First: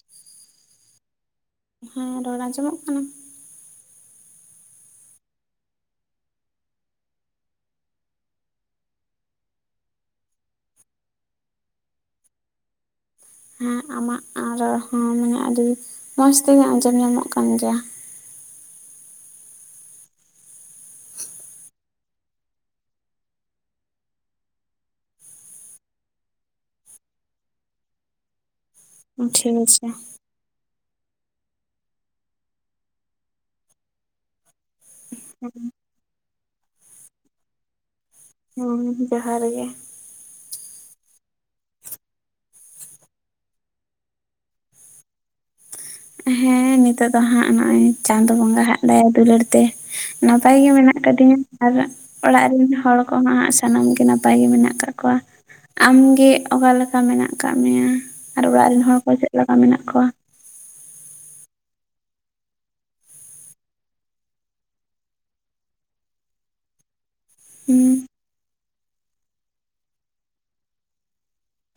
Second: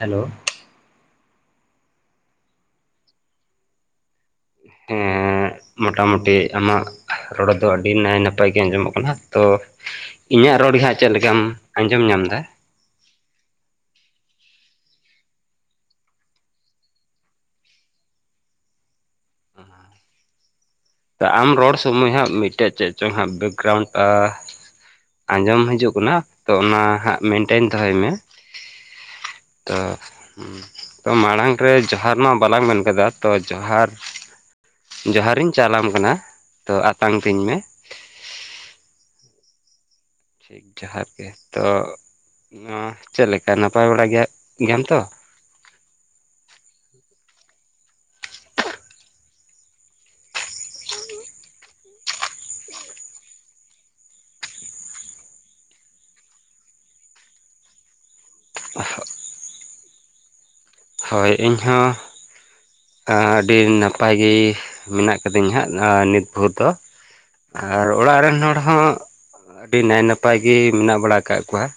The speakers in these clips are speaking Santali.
ᱦᱮᱞᱳ? ᱦᱮᱸ ᱨᱚᱲ ᱟᱸᱡᱚᱢᱚᱜ ᱠᱟᱱᱟ? [unintelligible] ᱢᱚᱴᱟᱢᱩᱴᱤ ᱟᱢᱟᱜ ᱨᱚᱲ ᱫᱚ ᱟᱹᱰᱤ ᱱᱟᱭ ᱱᱟᱯᱟᱭ ᱜᱮ ᱟᱸᱡᱚᱢᱚᱜ ᱠᱟᱱᱟ ᱛᱚᱼᱼ ᱤᱧᱟᱹᱜ ᱨᱚᱲ ᱜᱮ ᱦᱟᱸᱜ ᱪᱮᱫ ᱞᱮᱠᱟᱢ ᱟᱸᱡᱚᱢ ᱧᱟᱢ ᱮᱫᱟ? ᱦᱮᱸ, ᱟᱢᱟᱜ ᱨᱚᱲ ᱦᱚᱸ ᱢᱟᱱᱮ ᱟᱹᱰᱤ ᱢᱚᱸᱡᱽ ᱛᱮᱜᱮ ᱟᱸᱡᱚᱢ ᱧᱟᱢᱚᱜ ᱠᱟᱱ ᱜᱮᱭᱟ ᱾ ᱛᱚ ᱟᱢ ᱨᱚᱲ ᱥᱚᱢᱚᱭ ᱦᱟᱸᱜ ᱢᱤᱫ ᱴᱮᱱ ᱪᱮᱫ ᱪᱚᱝ ᱦᱟᱸᱜ ᱵᱮᱠᱜᱨᱟᱣᱩᱱᱴᱼᱟ ᱟᱸᱡᱚᱢ ᱦᱤᱡᱩᱜ ᱠᱟᱱᱟ? ᱛᱚ ᱚᱱᱟ ᱦᱟᱸᱜ ᱢᱮᱱᱴᱮᱱ ᱫᱚᱦᱚᱭ ᱢᱮ ᱾ ᱴᱷᱤᱠ ᱟᱪᱷᱮ ᱾ ᱛᱚ ᱢᱟᱲᱟᱝ ᱨᱮ ᱡᱚᱦᱟᱨ ᱢᱟ ᱵᱟᱞᱟᱝ ᱢᱮᱱ ᱠᱟᱫᱟ ᱛᱚ, ᱡᱚᱦᱟᱨ ᱾ ᱡᱚᱦᱟᱨᱤᱧ ᱟᱪᱷᱮ ᱪᱟᱞᱟᱢ ᱠᱟᱱᱟ, ᱛᱚ ᱟᱛᱟᱝ ᱛᱤᱧ ᱢᱮ? ᱦᱩᱸ ᱡᱚᱦᱟᱨ ᱜᱮ ᱾ ᱴᱷᱤᱠ ᱡᱚᱦᱟᱨ ᱜᱮ ᱛᱚ, ᱱᱚᱣᱟ ᱪᱮᱫ ᱞᱮᱠᱟ ᱱᱟᱯᱟᱭ ᱵᱟᱲᱟ ᱜᱮᱭᱟ ᱜᱮᱭᱟᱢ ᱛᱚ? ᱦᱮᱸ ᱱᱤᱛᱚᱜ ᱫᱚ ᱦᱟᱸᱜ ᱱᱚᱜᱼᱚᱭ ᱪᱟᱸᱫᱚ ᱵᱚᱸᱜᱟ ᱦᱟᱜ ᱫᱟᱭᱟ ᱫᱩᱞᱟᱹᱲ ᱛᱮ ᱾ ᱱᱟᱯᱟᱭ ᱜᱮ ᱢᱮᱱᱟᱜ ᱟᱠᱟᱫ ᱫᱤᱧᱟ ᱟᱨ ᱚᱲᱟᱜ ᱨᱮᱱ ᱦᱚᱲ ᱠᱚᱦᱚᱸ ᱦᱟᱜ ᱥᱟᱱᱟᱢ ᱜᱮ ᱱᱟᱯᱟᱭ ᱜᱮ ᱢᱮᱱᱟᱜ ᱠᱟᱜ ᱠᱚᱣᱟ ᱾ ᱟᱢ ᱜᱮ ᱚᱠᱟ ᱞᱮᱠᱟ ᱢᱮᱱᱟᱜ ᱟᱠᱟᱫ ᱢᱮᱭᱟ ᱟᱨ ᱚᱲᱟᱜ ᱨᱮᱱ ᱦᱚᱲ ᱠᱚ ᱪᱮᱫᱞᱮᱠᱟ ᱢᱮᱱᱟᱜ ᱠᱚᱣᱟ? ᱦᱳᱭ ᱤᱧ ᱦᱚᱸ ᱟᱹᱰᱤ ᱱᱟᱯᱟᱭ ᱜᱮ ᱢᱮᱱᱟᱜ ᱟᱠᱟᱫᱤᱧ ᱦᱟᱸᱜ ᱱᱤᱛ ᱵᱷᱳᱨ ᱫᱚ᱾ ᱦᱩᱸ ᱟᱨ ᱚᱲᱟᱜ ᱨᱮᱱ ᱦᱚᱲ ᱦᱚᱸ ᱟᱹᱰᱤ ᱱᱟᱭ ᱱᱟᱯᱟᱭ ᱜᱮ ᱢᱮᱱᱟᱜ ᱵᱟᱲᱟ ᱟᱠᱟᱜ ᱠᱚᱣᱟ ᱾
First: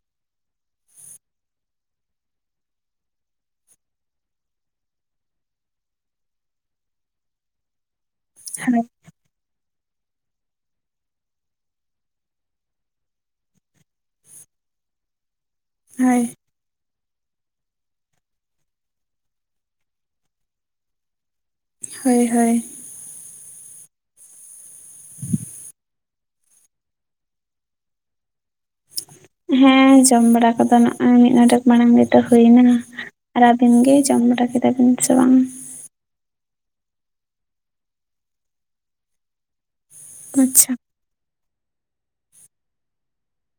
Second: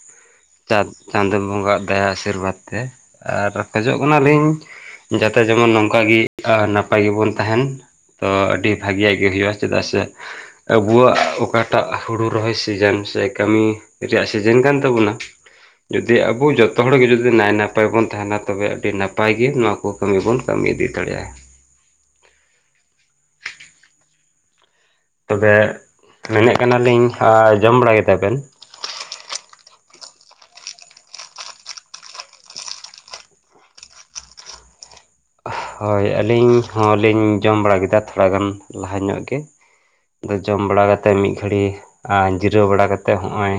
ᱪᱟᱸ ᱪᱟᱸᱫᱚ ᱵᱚᱸᱜᱟ ᱫᱟᱭᱟ ᱟᱥᱤᱨᱵᱟᱫᱽ ᱛᱮ ᱟᱨ ᱠᱷᱚᱡᱚᱜ ᱠᱟᱱᱟᱞᱤᱧ, ᱡᱟᱛᱮ ᱡᱮᱢᱚᱱ ᱱᱚᱝᱠᱟ ᱜᱮ ᱱᱟᱯᱟᱭ ᱜᱮ ᱵᱚᱱ ᱛᱟᱦᱮᱱ ᱾ ᱛᱚ ᱟᱹᱰᱤ ᱦᱳᱭ ᱵᱷᱟᱹᱜᱮ ᱟᱜ ᱦᱩᱭᱩᱜᱼᱟ ᱪᱮᱫᱟᱜ ᱥᱮ ᱟᱵᱚᱣᱟᱜ ᱚᱠᱟᱴᱟᱜ ᱦᱩᱲᱩ ᱨᱚᱦᱚᱭ ᱥᱤᱡᱮᱱ ᱥᱮ ᱠᱟᱹᱢᱤ ᱨᱮᱭᱟᱜ ᱥᱤᱡᱮᱱ ᱠᱟᱱ ᱛᱟᱵᱚᱱᱟ, ᱡᱩᱫᱤ ᱦᱳᱭ ᱟᱵᱚ ᱡᱚᱛᱚ ᱦᱚᱲ ᱜᱮ ᱡᱩᱫᱤ ᱱᱟᱭ ᱱᱟᱯᱟᱭ ᱵᱚᱱ ᱛᱟᱦᱮᱱᱟ ᱾ ᱛᱚ ᱟᱹᱰᱤ ᱱᱟᱯᱟᱭ ᱜᱮ ᱱᱚᱣᱟ ᱠᱚ ᱠᱟᱹᱢᱤ ᱵᱚᱱ ᱠᱟᱹᱢᱤ ᱤᱫᱤ ᱫᱟᱲᱮᱭᱟᱜᱼᱟ ᱾ ᱦᱳᱭ ᱦᱳᱭ ᱾ ᱛᱚ ᱵᱮ ᱢᱮᱱᱮᱫ ᱠᱟᱱᱟᱞᱤᱧ ᱡᱚᱢ ᱵᱟᱲᱟ ᱜᱮᱛᱟ ᱵᱮᱱ? ᱦᱮᱸ ᱡᱚᱢ ᱵᱟᱲᱟ ᱠᱚ ᱫᱚ ᱱᱚᱜᱼᱚᱭ ᱢᱤᱫ ᱜᱚᱰᱮᱠ ᱢᱟᱲᱟᱝ ᱨᱮᱫᱚ ᱦᱩᱭ ᱮᱱᱟ ᱾ ᱟᱨ ᱟᱹᱵᱤᱱ ᱜᱮ ᱡᱚᱢ ᱵᱟᱲᱟ ᱠᱮᱫᱟ ᱵᱤᱱ ᱥᱮ ᱵᱟᱝ? ᱦᱳᱭ ᱟᱹᱞᱤᱧ ᱦᱚᱸᱞᱤᱧ ᱡᱚᱢ ᱵᱟᱲᱟ ᱠᱮᱫᱟ, ᱛᱷᱚᱲᱟᱜᱟᱱ ᱞᱟᱦᱟ ᱧᱚᱜ ᱜᱮ ᱾ ᱟᱫᱚ ᱡᱚᱢ ᱟᱪᱪᱷᱟ ᱵᱟᱲᱟ ᱠᱟᱛᱮᱫ ᱢᱤᱫ ᱜᱷᱟᱹᱲᱤᱡ, ᱟᱨ ᱡᱤᱨᱟᱹᱣ ᱵᱟᱲᱟᱠᱟᱛᱮᱫ ᱦᱚᱜᱼᱚᱭ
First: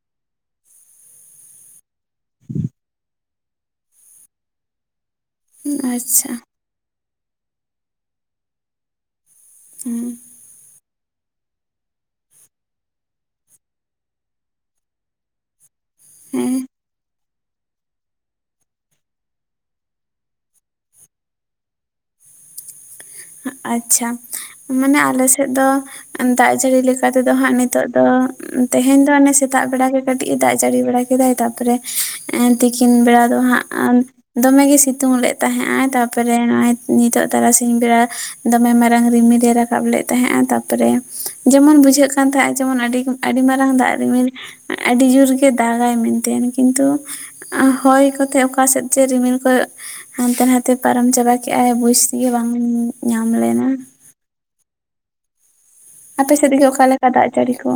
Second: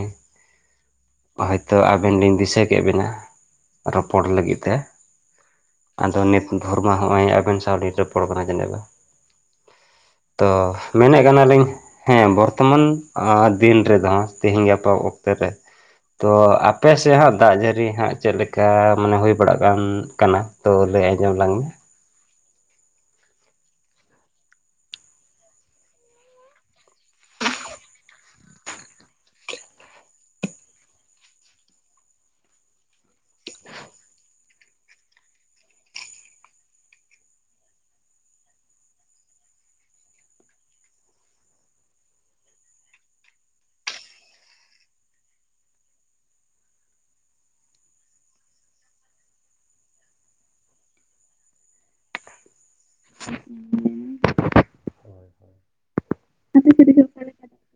ᱦᱳᱭᱛᱚ ᱟᱵᱮᱱ ᱞᱤᱧ ᱫᱤᱥᱟᱹ ᱠᱮᱫ ᱵᱮᱱᱟ, ᱨᱚᱯᱚᱲ ᱞᱟᱹᱜᱤᱫ ᱛᱮ ᱾ ᱟᱫᱚ ᱟᱪᱪᱷᱟ ᱱᱤᱛ ᱫᱷᱚᱨᱢᱟ ᱦᱚᱸᱜᱼᱚᱭ ᱟᱵᱮᱱ ᱥᱟᱶ ᱨᱚᱯᱚᱲ ᱠᱟᱱᱟ᱾ ᱡᱮᱱᱚ ᱟᱫᱚ ᱦᱩᱸ᱾ ᱛᱚ ᱢᱮᱱᱮᱫ ᱠᱟᱱᱟ ᱞᱤᱧ ᱦᱮᱸ ᱵᱚᱨᱛᱚᱢᱟᱱ ᱫᱤᱱ ᱨᱮᱫᱚ ᱛᱮᱦᱤᱧ ᱜᱟᱯᱟ ᱚᱠᱛᱮ ᱨᱮ ᱛᱚ ᱦᱮᱸ ᱟᱯᱮ ᱥᱮᱫ ᱦᱚᱸᱜ ᱫᱟᱜ ᱡᱟᱹᱲᱤ ᱦᱟᱸᱜ ᱪᱮᱫ ᱞᱮᱠᱟ ᱢᱟᱱᱮ ᱦᱩᱭ ᱵᱟᱲᱟᱜᱟᱱ ᱠᱟᱱᱟ, ᱛᱚ ᱞᱟᱹᱭ ᱟᱸᱡᱚᱢ ᱟ ᱞᱟᱝ ᱢᱮ? ᱟᱪᱪᱷᱟ, ᱢᱟᱱᱮ ᱟᱞᱮ ᱥᱮᱫ ᱫᱚ ᱫᱟᱜ ᱡᱟᱹᱲᱤ ᱞᱮᱠᱟ ᱛᱮ ᱫᱚ ᱦᱟᱸᱜ ᱱᱤᱛᱚᱜ ᱫᱚ ᱛᱮᱦᱮᱧ ᱫᱚ ᱚᱱᱮ ᱥᱮᱛᱟᱜ ᱵᱮᱲᱟ ᱜᱮ ᱠᱟᱹᱴᱤᱡ ᱫᱟᱜ ᱡᱟᱹᱲᱤ ᱵᱮᱲᱟ ᱠᱮᱫᱟᱭ, ᱛᱟᱨᱯᱚᱨᱮ ᱛᱤᱠᱤᱱ ᱵᱮᱲᱟ ᱫᱚ ᱦᱟᱸᱜ ᱫᱚᱢᱮᱜᱮᱭ ᱥᱤᱛᱩᱝ ᱞᱮᱫ ᱛᱟᱦᱮᱸᱜ ᱟᱭ ᱛᱟᱨᱯᱚᱨᱮ ᱱᱚᱜᱼᱚᱭ ᱱᱤᱛᱚᱜ ᱛᱟᱨᱟᱥᱤᱧ ᱵᱮᱲᱟ ᱫᱚ ᱢᱮ ᱢᱟᱨᱟᱝ ᱨᱤᱢᱤᱞᱮ ᱨᱟᱠᱟᱵ ᱞᱮᱫ ᱛᱟᱦᱮᱸᱜᱼᱟ᱾ ᱛᱟᱯᱚᱨᱮ ᱡᱮᱢᱚᱱ ᱵᱩᱡᱷᱟᱹᱜ ᱠᱟᱱ ᱛᱟᱦᱮᱸᱜ ᱡᱮᱢᱚᱱ ᱟᱹᱰᱤ ᱟᱹᱰᱤ ᱢᱟᱨᱟᱝ ᱫᱟᱜ ᱨᱤᱢᱤᱞ, ᱟᱹᱰᱤ ᱡᱳᱨ ᱜᱮ ᱫᱟᱜᱟᱭ ᱢᱮᱱᱛᱮ ᱠᱤᱱᱛᱩ ᱦᱚᱭ ᱠᱚᱛᱮᱫ ᱚᱠᱟ ᱥᱮᱫ ᱪᱮ ᱨᱤᱢᱤᱞ ᱠᱚ ᱦᱟᱱᱛᱮ ᱱᱟᱛᱮ ᱯᱟᱨᱚᱢ ᱪᱟᱵᱟ ᱠᱮᱜᱼᱟ, ᱵᱩᱡᱽ ᱜᱮ ᱵᱟᱝ ᱧᱟᱢ ᱞᱮᱱᱟ ᱾ ᱟᱯᱮᱥᱮᱫ ᱜᱮ ᱚᱠᱟ ᱞᱮᱠᱟ ᱫᱟᱜ ᱡᱟᱹᱲᱤ ᱠᱚ?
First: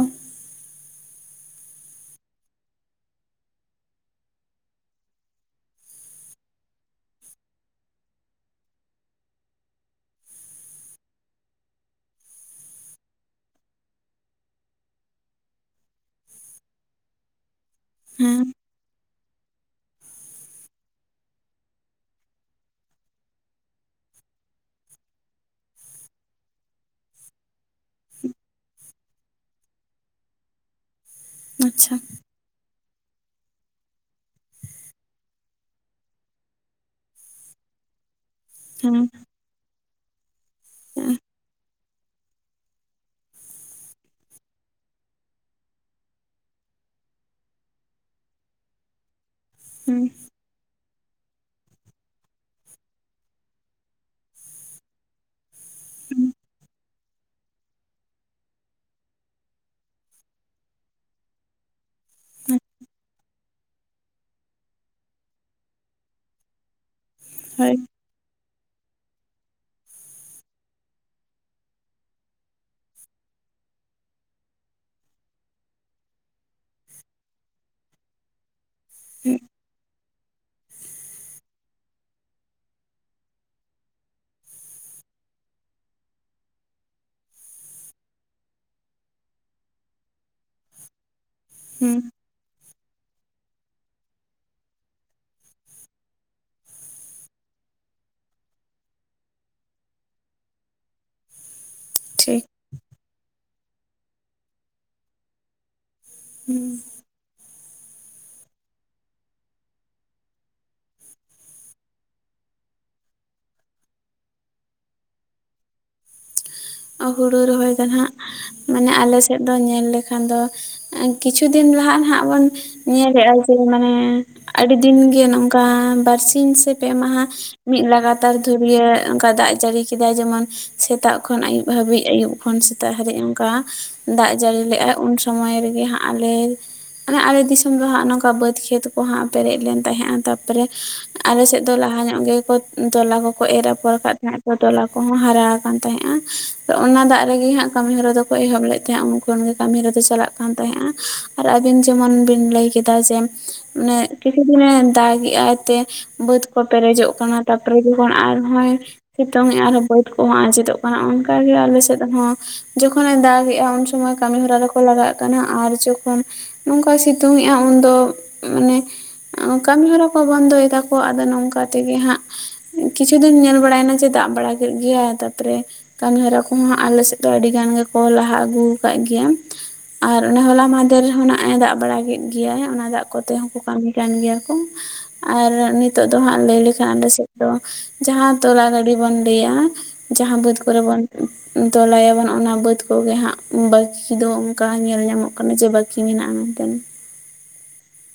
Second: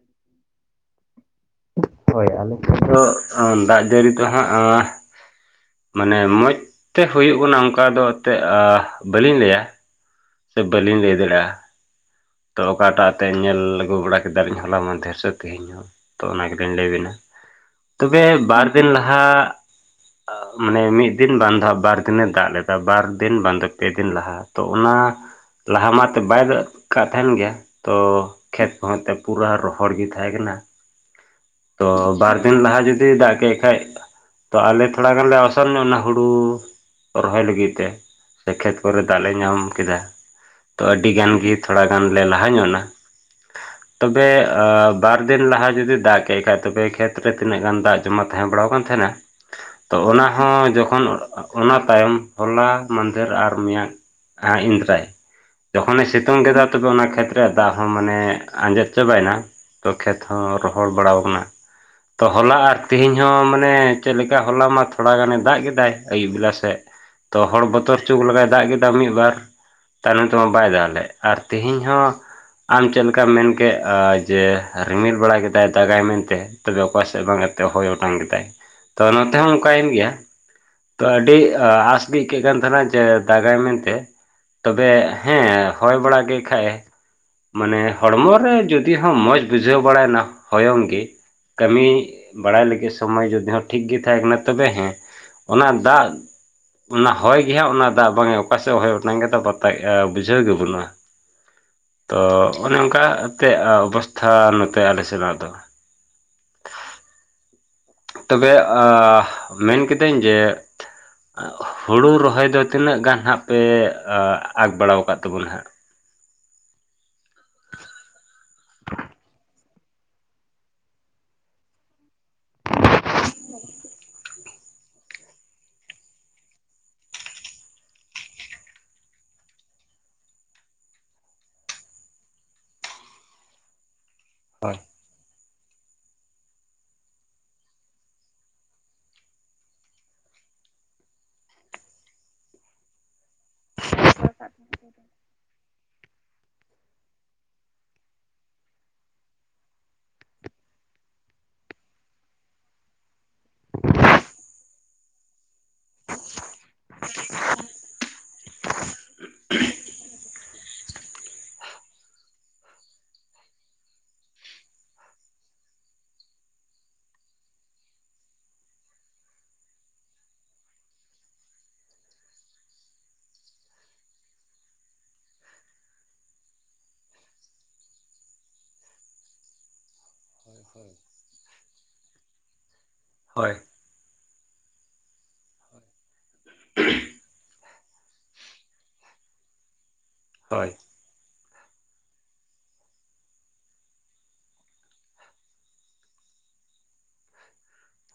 ᱦᱳᱭ ᱟᱞᱮ ᱴᱮᱱ ᱫᱚ ᱾ ᱦᱚᱸ ᱫᱟᱜ ᱡᱟᱹᱲᱤ ᱛᱮ ᱦᱟᱸᱜᱼᱟ ᱾ ᱢᱟᱱᱮ ᱢᱚᱡᱽ ᱛᱮ ᱦᱩᱭᱩᱜ ᱠᱟᱱᱟ ᱚᱱᱠᱟ ᱫᱚ ᱛᱮᱫ ᱵᱟᱹᱞᱤᱧ ᱞᱟᱹᱭᱟ ᱾ ᱥᱮ ᱵᱟᱞᱤᱧ ᱞᱟᱹᱭ ᱫᱟᱲᱮᱭᱟᱜᱼᱟ ᱾ ᱛᱚ ᱚᱠᱟᱴᱟᱜ ᱟᱛᱮᱧ ᱧᱮᱞ ᱟᱹᱜᱩ ᱵᱟᱲᱟ ᱠᱮᱫᱟ ᱞᱤᱧ ᱦᱚᱞᱟ ᱢᱟ ᱫᱷᱮᱨ ᱥᱮᱫ ᱛᱮᱦᱮᱧ ᱦᱚᱸ᱾ ᱛᱚ ᱚᱱᱟ ᱜᱮᱛᱚᱧ ᱞᱟᱹᱭ ᱵᱤᱱᱟ ᱛᱚᱵᱮ ᱦᱮᱸ ᱵᱟᱨ ᱫᱤᱱ ᱞᱟᱦᱟ ᱢᱟᱱᱮ ᱢᱤᱫ ᱫᱤᱱ ᱵᱟᱝᱫᱚ ᱵᱟᱨ ᱫᱤᱱ ᱫᱟᱜ ᱞᱮᱫᱟ ᱵᱟᱨ ᱫᱤᱱ ᱵᱟᱝᱫᱚ ᱯᱮ ᱫᱤᱱ ᱞᱟᱦᱟ ᱛᱚ ᱚᱱᱟ ᱞᱟᱦᱟ ᱢᱟᱛ ᱵᱟᱭ ᱫᱟ ᱠᱟᱜ ᱛᱟᱦᱮᱱ ᱜᱮᱭᱟ ᱛᱚ ᱠᱷᱮᱛ ᱠᱚᱦᱚ ᱛᱮ ᱯᱩᱨᱟᱹ ᱨᱚᱦᱚᱲ ᱜᱮ ᱛᱟᱦᱮᱸ ᱠᱟᱱᱟ ᱛᱚ ᱟᱪᱪᱷᱟ ᱵᱟᱨ ᱫᱤᱱ ᱞᱟᱦᱟ ᱡᱩᱫᱤ ᱫᱟᱜ ᱠᱮᱫ ᱠᱷᱟᱡ ᱛᱚ ᱟᱞᱮ ᱛᱷᱚᱲᱟ ᱜᱟᱱ ᱞᱮ ᱚᱥᱚᱨ ᱧᱚᱜ ᱱᱟ ᱦᱩᱲᱩ ᱨᱚᱦᱚᱭ ᱞᱟᱹᱜᱤᱫ ᱛᱮ ᱥᱮ ᱠᱷᱮᱛ ᱦᱮᱸ ᱠᱚᱨᱮ ᱫᱟᱜ ᱞᱮ ᱧᱟᱢ ᱠᱮᱫᱟ ᱛᱚ ᱟᱹᱰᱤ ᱦᱮᱸ ᱜᱟᱱ ᱜᱮ ᱛᱷᱚᱲᱟ ᱜᱟᱱ ᱞᱮ ᱞᱟᱦᱟ ᱧᱚᱜ ᱱᱟ ᱛᱚᱵᱮ ᱵᱟᱨ ᱫᱤᱱ ᱞᱟᱦᱟ ᱡᱩᱫᱤ ᱫᱟᱜ ᱠᱷᱮᱜ ᱠᱷᱟᱡ ᱛᱚᱵᱮ ᱠᱷᱮᱛ ᱨᱮ ᱛᱤᱱᱟᱹᱜ ᱜᱟᱱ ᱫᱟᱜ ᱡᱚᱢᱟ ᱛᱟᱦᱮᱸ ᱵᱟᱲᱟᱣᱠᱟᱱ ᱛᱟᱦᱮᱱᱟ ᱛᱚ ᱚᱱᱟ ᱦᱚᱸ ᱡᱚᱠᱷᱚᱱ ᱚᱱᱟ ᱛᱟᱭᱚᱢ ᱦᱚᱞᱟ ᱢᱫᱷᱮᱨ ᱟᱨ ᱢᱮᱭᱟᱝ ᱟ ᱤᱱᱫᱨᱟᱭ ᱡᱚᱠᱷᱚᱱᱮ ᱥᱤᱛᱩᱝ ᱠᱮᱫᱟ ᱛᱚᱵᱮ ᱚᱱᱟ ᱠᱷᱮᱛ ᱨᱮ ᱫᱟᱜ ᱦᱚᱸ ᱢᱟᱱᱮ ᱟᱸᱡᱮᱫ ᱪᱟᱵᱟᱭ ᱮᱱᱟ ᱛᱚ ᱠᱷᱮᱛ ᱦᱚᱸ ᱨᱚᱦᱚᱲ ᱵᱟᱲᱟᱣ ᱠᱟᱱᱟ ᱛᱚ ᱦᱚᱞᱟ ᱦᱮᱸ ᱟᱨ ᱛᱮᱦᱮᱧ ᱦᱚᱸ ᱢᱟᱱᱮ ᱪᱮᱫ ᱞᱮᱠᱟ ᱦᱚᱞᱟ ᱢᱟ ᱛᱷᱚᱲᱟ ᱜᱟᱱᱮ ᱫᱟᱜ ᱠᱮᱫᱟᱭ ᱟᱹᱭᱩᱵ ᱵᱮᱞᱟ ᱥᱮᱫ ᱛᱚ ᱦᱚᱲ ᱦᱳᱭ ᱵᱚᱛᱚᱨ ᱪᱩ ᱞᱮᱠᱟᱭ ᱫᱟᱜ ᱠᱮᱫᱟ ᱢᱤᱫᱵᱟᱨ ᱛᱟᱭᱱᱚᱢ ᱛᱮᱢᱟ ᱵᱟᱭ ᱫᱟᱜ ᱞᱮᱫ ᱟᱨ ᱛᱮᱤᱦᱤᱧ ᱦᱚᱸ ᱟᱢ ᱪᱮᱫ ᱞᱮᱠᱟᱢ ᱢᱮᱱ ᱠᱮᱫ ᱡᱮ ᱨᱤᱢᱤᱞ ᱵᱟᱲᱟ ᱠᱮᱫᱟᱭ ᱫᱟᱜᱟᱭ ᱢᱮᱱ ᱛᱮ ᱚᱠᱟᱥᱮᱫ ᱵᱟᱝᱛᱮ ᱦᱚᱭ ᱚᱴᱟᱝ ᱠᱮᱫᱟ ᱛᱚ ᱱᱚᱛᱮ ᱦᱚᱸ ᱚᱱᱠᱟᱭᱮᱱ ᱜᱮᱭᱟ ᱟᱹᱰᱤ ᱟᱥ ᱜᱮ ᱟᱹᱭᱠᱟᱹᱜ ᱠᱟᱱ ᱛᱟᱦᱮᱱᱟ ᱡᱮ ᱫᱟᱜᱟᱭ ᱢᱮᱱᱛᱮ ᱛᱚᱵᱮ ᱦᱮᱸ ᱦᱚᱭ ᱵᱟᱲᱟ ᱠᱮᱫ ᱠᱷᱟᱡ ᱮ ᱢᱟᱱᱮ ᱦᱚᱲᱢᱚ ᱨᱮ ᱡᱩᱫᱤ ᱦᱚᱸ ᱢᱚᱡᱽ ᱵᱩᱡᱷᱟᱹᱣ ᱵᱟᱲᱟᱭᱮᱱᱟ ᱦᱚᱭᱚᱝ ᱜᱮ ᱠᱟᱹᱢᱤ ᱦᱮᱸ ᱵᱟᱲᱟᱭ ᱞᱟᱹᱜᱤᱫ ᱥᱚᱢᱚᱭ ᱡᱩᱫᱤ ᱦᱚᱸ ᱴᱷᱤᱠ ᱜᱮ ᱛᱟᱦᱮᱸ ᱠᱟᱱᱟ ᱛᱚᱵᱮ ᱦᱮᱸ ᱚᱱᱟ ᱫᱟᱜ ᱚᱱᱟ ᱦᱚᱭ ᱜᱮ ᱦᱟᱸᱜ ᱚᱱᱟ ᱫᱟᱜ ᱵᱟᱝᱮ ᱚᱠᱟᱥᱮᱫ ᱦᱚᱭ ᱚᱴᱟᱝ ᱠᱮᱫᱟ ᱯᱟᱛᱟᱜ ᱮ ᱵᱩᱡᱷᱟᱹᱣ ᱜᱮ ᱵᱟᱹᱱᱩᱜᱼᱟ ᱛᱚ ᱴᱷᱤᱠ ᱚᱱᱮ ᱚᱝᱠᱟ ᱛᱮ ᱚᱵᱚᱥᱛᱷᱟ ᱱᱚᱛᱮ ᱟᱞᱮ ᱥᱮᱱᱟᱜ ᱫᱚ ᱦᱩᱸ ᱛᱚᱵᱮ ᱮ ᱢᱮᱱ ᱠᱤᱫᱟᱹᱧ ᱡᱮ ᱦᱩᱲᱩ ᱨᱚᱦᱚᱭ ᱫᱚ ᱛᱤᱱᱟᱹᱜ ᱜᱟᱱ ᱦᱟᱸᱜ ᱯᱮ ᱟᱠ ᱵᱟᱲᱟᱣ ᱠᱟᱜ ᱛᱟᱵᱚᱱᱟ ᱦᱟᱸᱜ ᱦᱩᱲᱩ ᱨᱚᱦᱚᱭ ᱫᱚ ᱦᱟᱜ ᱢᱟᱱᱮ ᱟᱞᱮ ᱥᱮᱫ ᱫᱚ ᱧᱮᱞ ᱞᱮᱠᱷᱟᱱ ᱫᱚ ᱠᱤᱪᱷᱩ ᱫᱤᱱ ᱞᱟᱦᱟᱜ ᱦᱟᱜ ᱵᱚᱱ ᱧᱮᱞᱮᱜᱟ ᱡᱮ ᱢᱟᱱᱮ ᱟᱹᱰᱤ ᱫᱤᱱ ᱜᱮ ᱱᱚᱝᱠᱟ ᱵᱟᱨᱥᱤ ᱥᱮ ᱯᱮ ᱢᱟᱦᱟ ᱢᱤᱫ ᱞᱟᱜᱟᱛᱟᱨ ᱫᱷᱩᱨᱭᱟᱹ ᱚᱱᱠᱟ ᱫᱟᱜ ᱡᱟᱹᱲᱤ ᱠᱮᱫᱟᱭ ᱡᱮᱢᱚᱱ ᱥᱮᱛᱟᱜ ᱠᱷᱚᱱ ᱟᱹᱭᱩᱵ ᱦᱟᱹᱵᱤᱡ ᱟᱹᱩᱵ ᱠᱷᱚᱱ ᱥᱮᱛᱟᱜ ᱦᱟᱹᱨᱤᱡ ᱚᱱᱠᱟ ᱫᱟᱜ ᱡᱟᱹᱲᱤ ᱦᱳᱭ ᱞᱮᱜᱟᱭ ᱩᱱ ᱥᱚᱢᱚᱭ ᱨᱮᱜᱮ ᱦᱟᱸᱜ ᱟᱞᱮ ᱦᱟᱱᱮ ᱟᱨᱮ ᱫᱤᱥᱚᱢ ᱫᱚ ᱦᱟᱸᱜ ᱱᱚᱝᱠᱟ ᱵᱟᱹᱫᱽ ᱠᱷᱮᱛ ᱠᱚᱦᱟᱸᱜ ᱯᱮᱨᱮᱡ ᱞᱮᱱ ᱛᱟᱦᱮᱸᱜᱼᱟ ᱛᱟᱨᱯᱚᱨᱮ ᱟᱞ ᱥᱮᱫ ᱫᱚ ᱞᱟᱦᱟ ᱧᱚᱜ ᱜᱮᱠᱚ ᱛᱚᱞᱟ ᱠᱚ ᱠᱚ ᱮᱨ ᱟᱯᱚᱨ ᱠᱟᱜ ᱛᱟᱦᱮᱜ ᱟ ᱛᱚ ᱛᱚᱞᱟ ᱠᱚᱦᱚᱸ ᱦᱟᱨᱟ ᱟᱠᱟᱱ ᱛᱟᱦᱮᱸᱫᱼᱟ ᱚᱱᱟ ᱫᱟᱜ ᱨᱮᱜᱮ ᱦᱟᱸᱜ ᱠᱟᱹᱢᱤᱦᱚᱨᱟ ᱫᱚᱠᱚ ᱮᱦᱚᱵ ᱞᱮᱫ ᱛᱟᱦᱮᱸᱜ ᱩᱱ ᱠᱷᱚᱱ ᱜᱮ ᱠᱟᱹᱢᱤᱦᱚᱨᱟ ᱫᱚ ᱪᱟᱞᱟᱜ ᱠᱟᱱ ᱛᱟᱦᱮᱫ ᱟ ᱟᱨ ᱟᱵᱤᱱ ᱡᱮᱢᱚᱱ ᱵᱤᱱ ᱞᱟᱹᱭ ᱠᱮᱫᱟ ᱡᱮ ᱢᱟᱱᱮ ᱠᱤᱪᱷᱩ ᱫᱤᱱᱮ ᱫᱟᱜ ᱮ ᱟᱭ ᱛᱮ ᱵᱟᱹᱫᱽ ᱠᱚ ᱯᱮᱨᱮᱡᱚᱜ ᱠᱟᱱᱟ ᱛᱟᱯᱚᱨᱮ ᱡᱚᱠᱷᱚᱱ ᱟᱨᱦᱚᱭ ᱥᱤᱛᱩᱝ ᱮᱜᱼᱟ ᱟᱨᱦᱚᱸ ᱵᱟᱹᱫ ᱠᱚᱦᱚᱸ ᱟᱸᱡᱮᱫᱚᱜ ᱠᱟᱱᱟ, ᱚᱱᱠᱟ ᱜᱮ ᱟᱞᱮ ᱥᱮᱫ ᱦᱚᱸ᱾ ᱡᱚᱠᱷᱚᱱᱮ ᱫᱟᱜᱮᱜᱼᱟ ᱩᱱ ᱥᱳᱢᱳᱭ ᱠᱟᱹᱢᱤ ᱦᱚᱨᱟ ᱨᱮᱠᱚ ᱞᱟᱜᱟᱜ ᱠᱟᱱᱟ ᱟᱨ ᱡᱚᱠᱷᱚᱱ ᱱᱚᱝᱠᱟᱭ ᱥᱤᱛᱩᱝᱮᱜᱼᱟ ᱩᱱᱫᱚ ᱢᱟᱱᱮ ᱠᱟᱹᱢᱤ ᱦᱚᱨᱟ ᱠᱚ ᱵᱚᱱᱫᱚᱭ ᱫᱟᱠᱚ, ᱟᱫᱚ ᱱᱚᱝᱠᱟ ᱛᱮᱜᱮ ᱦᱟᱸᱜ ᱠᱤᱪᱷᱩ ᱫᱤᱱ ᱧᱮᱞ ᱵᱟᱲᱟᱭ ᱱᱟ ᱡᱮ ᱫᱟᱜ ᱵᱟᱲᱟ ᱠᱮᱫ ᱜᱮᱭᱟᱭ, ᱛᱟᱯᱚᱨᱮ ᱠᱟᱹᱢᱤᱦᱚᱨᱟ ᱠᱚᱦᱚᱸ ᱟᱞᱮ ᱥᱮᱫ ᱫᱚ ᱟᱹᱰᱤ ᱜᱟᱱ ᱜᱮᱠᱚ ᱞᱟᱦᱟ ᱟᱹᱜᱩ ᱟᱠᱟᱫ ᱜᱮᱭᱟ᱾ ᱟᱨ ᱚᱱᱮ ᱦᱚᱞᱟ ᱢᱟᱦᱫᱮᱨ ᱦᱚᱸ ᱱᱟᱜ ᱮ ᱫᱟᱜ ᱵᱟᱲᱟ ᱠᱮᱫ ᱜᱮᱭᱟᱭ, ᱚᱱᱟ ᱫᱟᱜ ᱠᱚᱛᱮ ᱦᱳᱭ ᱦᱚᱸᱠᱚ ᱠᱟᱹᱢᱤ ᱠᱟᱱ ᱜᱮᱭᱟ ᱠᱚ ᱟᱨ ᱱᱤᱛᱚᱜ ᱫᱚ ᱦᱟᱸᱜ ᱞᱟᱹᱭ ᱞᱮᱠᱷᱟᱱ ᱟᱞᱮ ᱥᱮᱫ ᱫᱚ ᱡᱟᱦᱟᱸ ᱛᱚᱞᱟ ᱜᱟᱹᱰᱤ ᱵᱚᱱ ᱞᱟᱹᱭᱟ ᱡᱟᱦᱟᱸ ᱵᱟᱹᱫᱽ ᱦᱳᱭ ᱠᱚᱨᱮ ᱵᱚᱱ ᱛᱚᱞᱟᱭᱟᱵᱚᱱ ᱚᱱᱟ ᱵᱟᱹᱫ ᱠᱚᱜᱮ ᱦᱟᱸᱜ ᱵᱟᱹᱠᱤ ᱫᱚ ᱚᱝᱠᱟ ᱧᱮᱞ ᱧᱟᱢᱚᱜ ᱠᱟᱱᱟ, ᱡᱮ ᱵᱟᱹᱠᱤ ᱢᱮᱱᱟᱜᱼᱟ ᱢᱮᱱᱛᱮ᱾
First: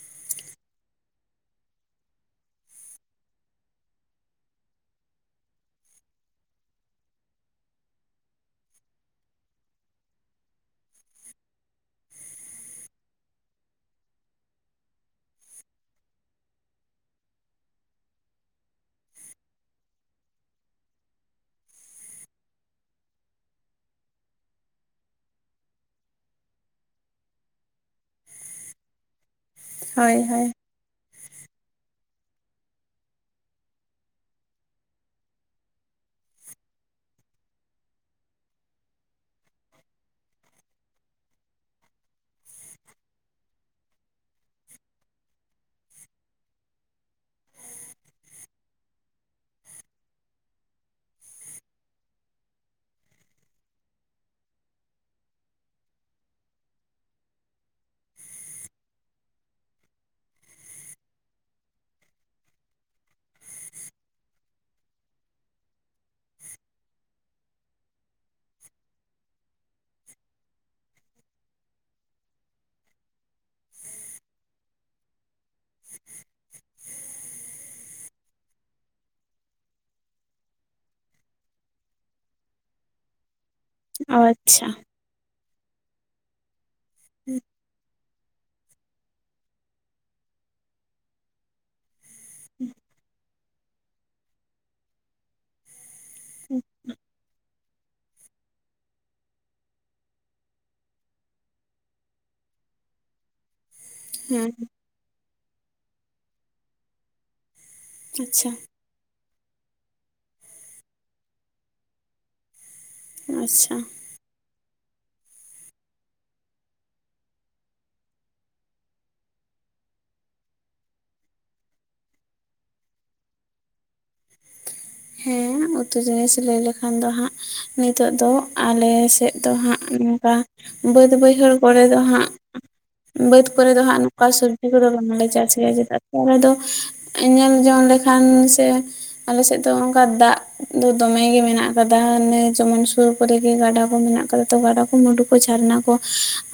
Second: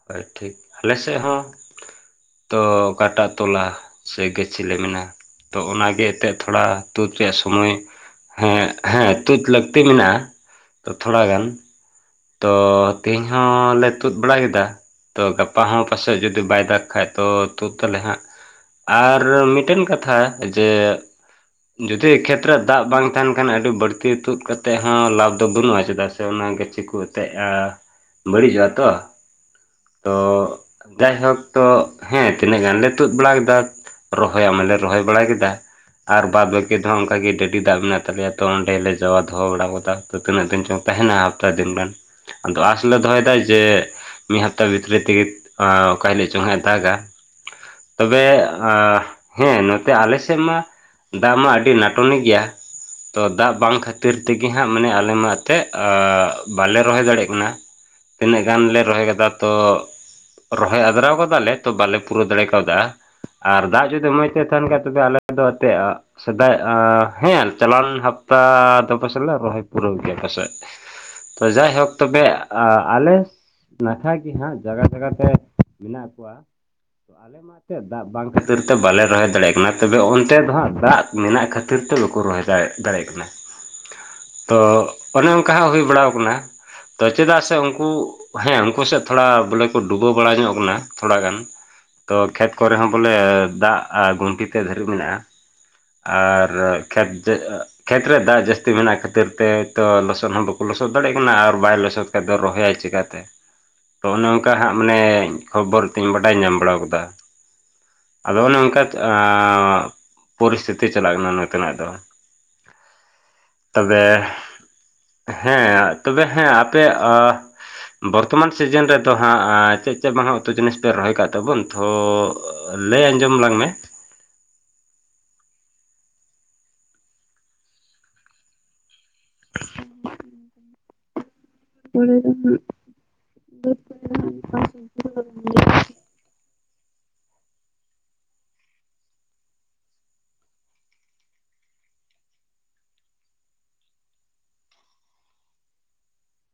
ᱦᱳᱭ ᱴᱷᱤᱠ, ᱟᱞᱮ ᱥᱮᱜ ᱦᱚᱸ ᱛᱚ ᱠᱟᱴᱟ ᱛᱚᱞᱟ ᱥᱮ ᱜᱟᱹᱪᱷᱤ ᱞᱮ ᱢᱮᱱᱟ᱾ ᱛᱚ ᱚᱱᱟᱜᱮ ᱮᱛᱮᱡ ᱛᱷᱚᱲᱟ ᱛᱩᱫ ᱨᱮᱭᱟᱜ ᱥᱳᱢᱳᱭ ᱦᱮᱸ ᱦᱮᱸ ᱛᱩᱫ ᱞᱟᱹᱠᱛᱤ ᱢᱮᱱᱟᱜᱼᱟ, ᱛᱚ ᱛᱷᱚᱲᱟ ᱜᱟᱱ᱾ ᱛᱚ ᱛᱤᱦᱤᱧ ᱦᱚᱸ ᱞᱮ ᱛᱩᱫ ᱵᱟᱲᱟ ᱠᱮᱫᱟ᱾ ᱛᱚ ᱜᱟᱯᱟ ᱦᱚᱸ ᱯᱟᱥᱮᱡ ᱡᱩᱫᱤ ᱵᱟᱭ ᱫᱟᱜ ᱠᱷᱟᱡ ᱛᱚ ᱛᱩᱫ ᱟᱞᱮ ᱦᱟᱸᱜ ᱾ ᱟᱨ ᱢᱤᱫᱴᱮᱱ ᱠᱟᱛᱷᱟ, ᱡᱮ ᱡᱩᱫᱤ ᱠᱷᱮᱛ ᱨᱮ ᱫᱟᱜ ᱵᱟᱝ ᱛᱟᱦᱮᱱ ᱠᱷᱟᱱ, ᱟᱹᱰᱤ ᱵᱟᱹᱲᱛᱤ ᱛᱩᱫ ᱠᱟᱛᱮᱫ ᱦᱚᱸ ᱞᱟᱵᱷ ᱫᱚ ᱵᱟᱹᱱᱩᱜᱼᱟ᱾ ᱪᱮᱫᱟᱜ ᱥᱮ ᱥᱮ ᱚᱱᱟ ᱜᱟᱹᱪᱷᱤ ᱠᱚ ᱮᱛᱮᱜᱼᱟ ᱵᱟᱹᱲᱤᱡᱚᱜᱼᱟ ᱛᱚ, ᱛᱚ ᱦᱳᱭ ᱦᱳᱭ ᱡᱟᱭᱦᱳᱠ ᱛᱚ ᱦᱮᱸ ᱛᱤᱱᱟᱹᱜ ᱜᱟᱱ ᱞᱮ ᱛᱩᱫ ᱵᱟᱲᱟ ᱠᱮᱫᱟ ᱨᱚᱦᱚᱭᱟᱜ ᱢᱟᱞᱮ ᱨᱚᱦᱚᱭ ᱵᱟᱲᱟ ᱠᱮᱫᱟ᱾ ᱟᱨ ᱵᱟᱫ ᱵᱟᱹᱠᱤ ᱫᱚ ᱦᱟᱸᱜ ᱚᱝᱠᱟ ᱜᱮ ᱰᱟᱹᱰᱤ ᱫᱟᱜ ᱢᱮᱱᱟᱜ ᱛᱟᱞᱮᱭᱟ ᱛᱚ, ᱚᱸᱰᱮ ᱞᱮ ᱡᱟᱣᱟ ᱫᱚᱦᱚ ᱵᱟᱲᱟᱣ ᱠᱟᱫᱟ᱾ ᱛᱤᱱᱟᱹᱜ ᱫᱤᱱ ᱪᱚᱝ ᱛᱟᱦᱮᱱᱟ ᱦᱟᱯᱛᱟ ᱫᱤᱱ ᱜᱟᱱ, ᱟᱫᱚ ᱟᱸᱥ ᱞᱮ ᱫᱚᱦᱚᱭ ᱫᱟ ᱡᱮ ᱢᱤᱫ ᱦᱟᱯᱛᱟ ᱵᱷᱤᱛᱨᱤ ᱛᱮᱜᱮ ᱟᱸ ᱚᱠᱟ ᱦᱤᱞᱳᱜ ᱪᱚᱝ ᱦᱟᱸᱜ ᱮ ᱫᱟᱜᱟ᱾ ᱛᱚᱵᱮ ᱟᱸ ᱦᱮᱸ ᱱᱚᱛᱮ ᱟᱞᱮ ᱥᱮᱜ ᱢᱟ ᱫᱟᱜ ᱢᱟ ᱟᱹᱰᱤ ᱱᱟᱴᱚᱱᱤ ᱜᱮᱭᱟ᱾ ᱛᱚ ᱫᱟᱜ ᱵᱟᱝ ᱠᱷᱟᱹᱛᱤᱨ ᱛᱤᱜᱤ ᱦᱟᱸᱜ ᱢᱟᱱᱮ ᱟᱞᱮ ᱢᱟ ᱛᱮᱫ ᱟᱻ ᱵᱟᱞᱮ ᱨᱚᱦᱚᱭ ᱫᱟᱲᱮᱜ ᱠᱟᱱᱟ, ᱛᱤᱱᱟᱹᱜ ᱜᱟᱱ ᱞᱮ ᱨᱚᱦᱚᱭ ᱠᱟᱫᱟ ᱛᱚ ᱨᱚᱦᱚᱭ ᱟᱫᱨᱟᱣ ᱠᱟᱫᱟᱞᱮ, ᱛᱚ ᱵᱟᱞᱮ ᱯᱩᱨᱟᱹᱣ ᱫᱟᱲᱮ ᱠᱟᱣᱫᱟ᱾ ᱟᱨ ᱫᱟᱜ ᱡᱩᱫᱤ ᱢᱚᱸᱡᱽ ᱛᱮ ᱛᱟᱦᱮᱱ ᱠᱷᱟᱡ ᱫᱚ ᱛᱚᱵᱮ ᱟᱞᱮ ᱫᱚ ᱮᱛᱮᱡ ᱥᱮᱫᱟᱭ ᱟ ᱦᱮᱸ ᱪᱟᱞᱟᱣ ᱞᱮᱱ ᱦᱟᱯᱛᱟᱻ ᱫᱚ ᱯᱟᱥᱮᱡ ᱞᱮ ᱨᱚᱦᱚᱭ ᱯᱩᱨᱟᱹᱣ ᱜᱮᱭᱟ ᱯᱟᱥᱮᱡ᱾ ᱛᱚ ᱡᱟᱭᱦᱳᱠ ᱛᱚᱵᱮ ᱟᱼᱟᱞᱮ ᱱᱟᱠᱷᱟᱡ ᱜᱮ ᱦᱟᱸᱜ ᱡᱟᱜᱟ ᱡᱟᱜᱟ ᱛᱮ ᱢᱮᱱᱟᱜ ᱠᱚᱣᱟ, ᱟᱞᱮ ᱢᱟ ᱚᱱᱟᱛᱮ ᱫᱟᱜ ᱵᱟᱝ ᱠᱷᱟᱹᱛᱤᱨ ᱛᱮ ᱵᱟᱞᱮ ᱨᱚᱦᱚᱭ ᱫᱟᱲᱮᱭᱟᱜ ᱠᱟᱱᱟ, ᱛᱚᱵᱮ ᱚᱱᱛᱮ ᱫᱚ ᱦᱟᱸᱜ ᱫᱟᱜ ᱢᱮᱱᱟᱜ ᱠᱷᱟ ᱛᱤᱨ ᱛᱮ ᱵᱟᱠᱚ ᱨᱚᱦᱚᱭ ᱫᱟᱲᱮ ᱫᱟᱲᱮᱜ ᱠᱟᱱᱟ᱾ ᱚ ᱛᱚ ᱟᱪᱪᱷᱟ ᱚᱱᱮ ᱚᱱᱠᱟ ᱦᱟᱸᱜ ᱦᱩᱭ ᱵᱟᱲᱟᱣ ᱠᱟᱱᱟ, ᱛᱚ ᱪᱮᱫᱟᱜ ᱥᱮ ᱩᱝᱠᱩ ᱦᱮᱸ ᱩᱝᱠᱩ ᱥᱮ ᱛᱷᱚᱲᱟ ᱵᱚᱞᱮ ᱠᱚ ᱰᱩᱵᱟᱹᱣ ᱵᱟᱲᱟ ᱧᱚᱜ ᱠᱟᱱᱟ ᱛᱷᱚᱲᱟ ᱜᱟᱱ᱾ ᱛᱚ ᱠᱷᱮᱛ ᱠᱚᱨᱮ ᱦᱚᱸ ᱵᱚᱞᱮ ᱫᱟᱜ ᱜᱷᱩᱱᱴᱤ ᱛᱮ ᱫᱷᱟᱹᱨᱤᱡ ᱢᱮᱱᱟᱜᱼᱟ᱾ ᱟᱨ ᱠᱷᱮᱛ ᱡᱮ ᱠᱷᱮᱛ ᱨᱮ ᱫᱟᱜ ᱡᱟᱹᱥᱛᱤ ᱢᱮᱱᱟᱜ ᱠᱷᱟᱹᱛᱤᱨ ᱛᱮ ᱛᱚ ᱞᱚᱥᱚᱫ ᱦᱚᱸ ᱵᱟᱠᱩ ᱞᱚᱥᱚᱫ ᱫᱟᱲᱮᱜ ᱠᱟᱱᱟ ᱟᱨ ᱵᱟᱭ ᱞᱚᱥᱚᱫ ᱠᱷᱟᱡ ᱫᱚ ᱨᱚᱦᱚᱭᱟᱭ ᱪᱮᱠᱟᱛᱮ? ᱛᱚ ᱚᱱᱮ ᱦᱮᱸ ᱚᱝᱠᱟ ᱦᱟᱸᱜ ᱢᱟᱱᱮ ᱠᱷᱚᱵᱚᱨ ᱛᱮᱜ ᱤᱧ ᱵᱟᱰᱟᱭ ᱧᱟᱢ ᱵᱟᱲᱟᱣ ᱠᱟᱫᱟ᱾ ᱟᱫᱚ ᱟᱪᱪᱷᱟ ᱚᱱᱮ ᱚᱝᱠᱟ ᱟᱸᱻ ᱯᱚᱨᱤᱥᱛᱷᱤᱛᱤ ᱪᱟᱞᱟᱜ ᱠᱟᱱᱟ ᱱᱚᱛᱮᱱᱟᱜ ᱫᱚ᱾ ᱟᱪᱪᱷᱟ ᱛᱚᱵᱮ ᱦᱮᱸ ᱛᱚᱵᱮ ᱦᱮᱸ ᱟᱯᱮᱭᱟᱜ ᱟ ᱵᱚᱨᱛᱚᱢᱟᱱ ᱥᱤᱡᱮᱱ ᱨᱮᱫᱚ ᱦᱟᱸᱜ ᱪᱮᱫ ᱪᱮᱫ ᱢᱟ ᱦᱟᱸᱜ ᱩᱛᱩ ᱡᱤᱱᱤᱥ ᱯᱮ ᱨᱚᱦᱚᱭ ᱠᱟᱜ ᱛᱟᱵᱚᱱ? ᱛᱷᱚᱻ ᱞᱟᱹᱭ ᱟᱸᱡᱚᱢ ᱟᱞᱟᱝ ᱢᱮ᱾ ᱦᱮᱸ ᱩᱛᱩ ᱡᱤᱱᱤᱥ ᱞᱟᱹᱭ ᱞᱮᱠᱷᱟᱱ ᱫᱚ ᱦᱟᱸᱜᱼᱼ ᱱᱤᱛᱚᱜ ᱫᱚ ᱟᱞᱮ ᱥᱮᱫ ᱫᱚ ᱦᱟᱸᱜ ᱱᱚᱝᱠᱟ ᱵᱟᱹᱫᱽ ᱵᱟᱹᱭᱦᱟᱹᱲᱼᱼ ᱠᱚᱨᱮ ᱫᱚ ᱦᱟᱸᱜ ᱵᱟᱹᱫᱽ ᱠᱚᱨᱮ ᱫᱚ ᱦᱟᱸᱜ ᱱᱚᱝᱠᱟ ᱥᱚᱵᱽᱡᱤ ᱠᱚᱫᱚ ᱵᱟᱝᱞᱮ ᱪᱟᱥ ᱜᱮᱭᱟ ᱪᱮᱫᱟᱜ᱾ ᱟᱞᱮ ᱫᱚ ᱧᱮᱞ ᱡᱚᱝ ᱞᱮᱠᱷᱟᱱ ᱥᱮ ᱟᱞᱮ ᱥᱮᱫᱼᱼ ᱛᱚ ᱚᱱᱠᱟ ᱫᱟᱜ ᱫᱚ ᱫᱚᱢᱮ ᱜᱮ ᱢᱮᱱᱟᱜ ᱟᱠᱟᱫᱟ ᱱᱮ ᱡᱮᱢᱚᱱ ᱥᱩᱨ ᱠᱚᱨᱮ ᱜᱮ ᱜᱟᱰᱟ ᱠᱚ ᱢᱮᱱᱟᱜ ᱠᱟᱫᱟ ᱛᱚ ᱜᱟᱰᱟ᱾ ᱠᱚᱼᱼ ᱢᱩᱰᱩ ᱠᱚ ᱡᱷᱟᱨᱱᱟ ᱠᱚ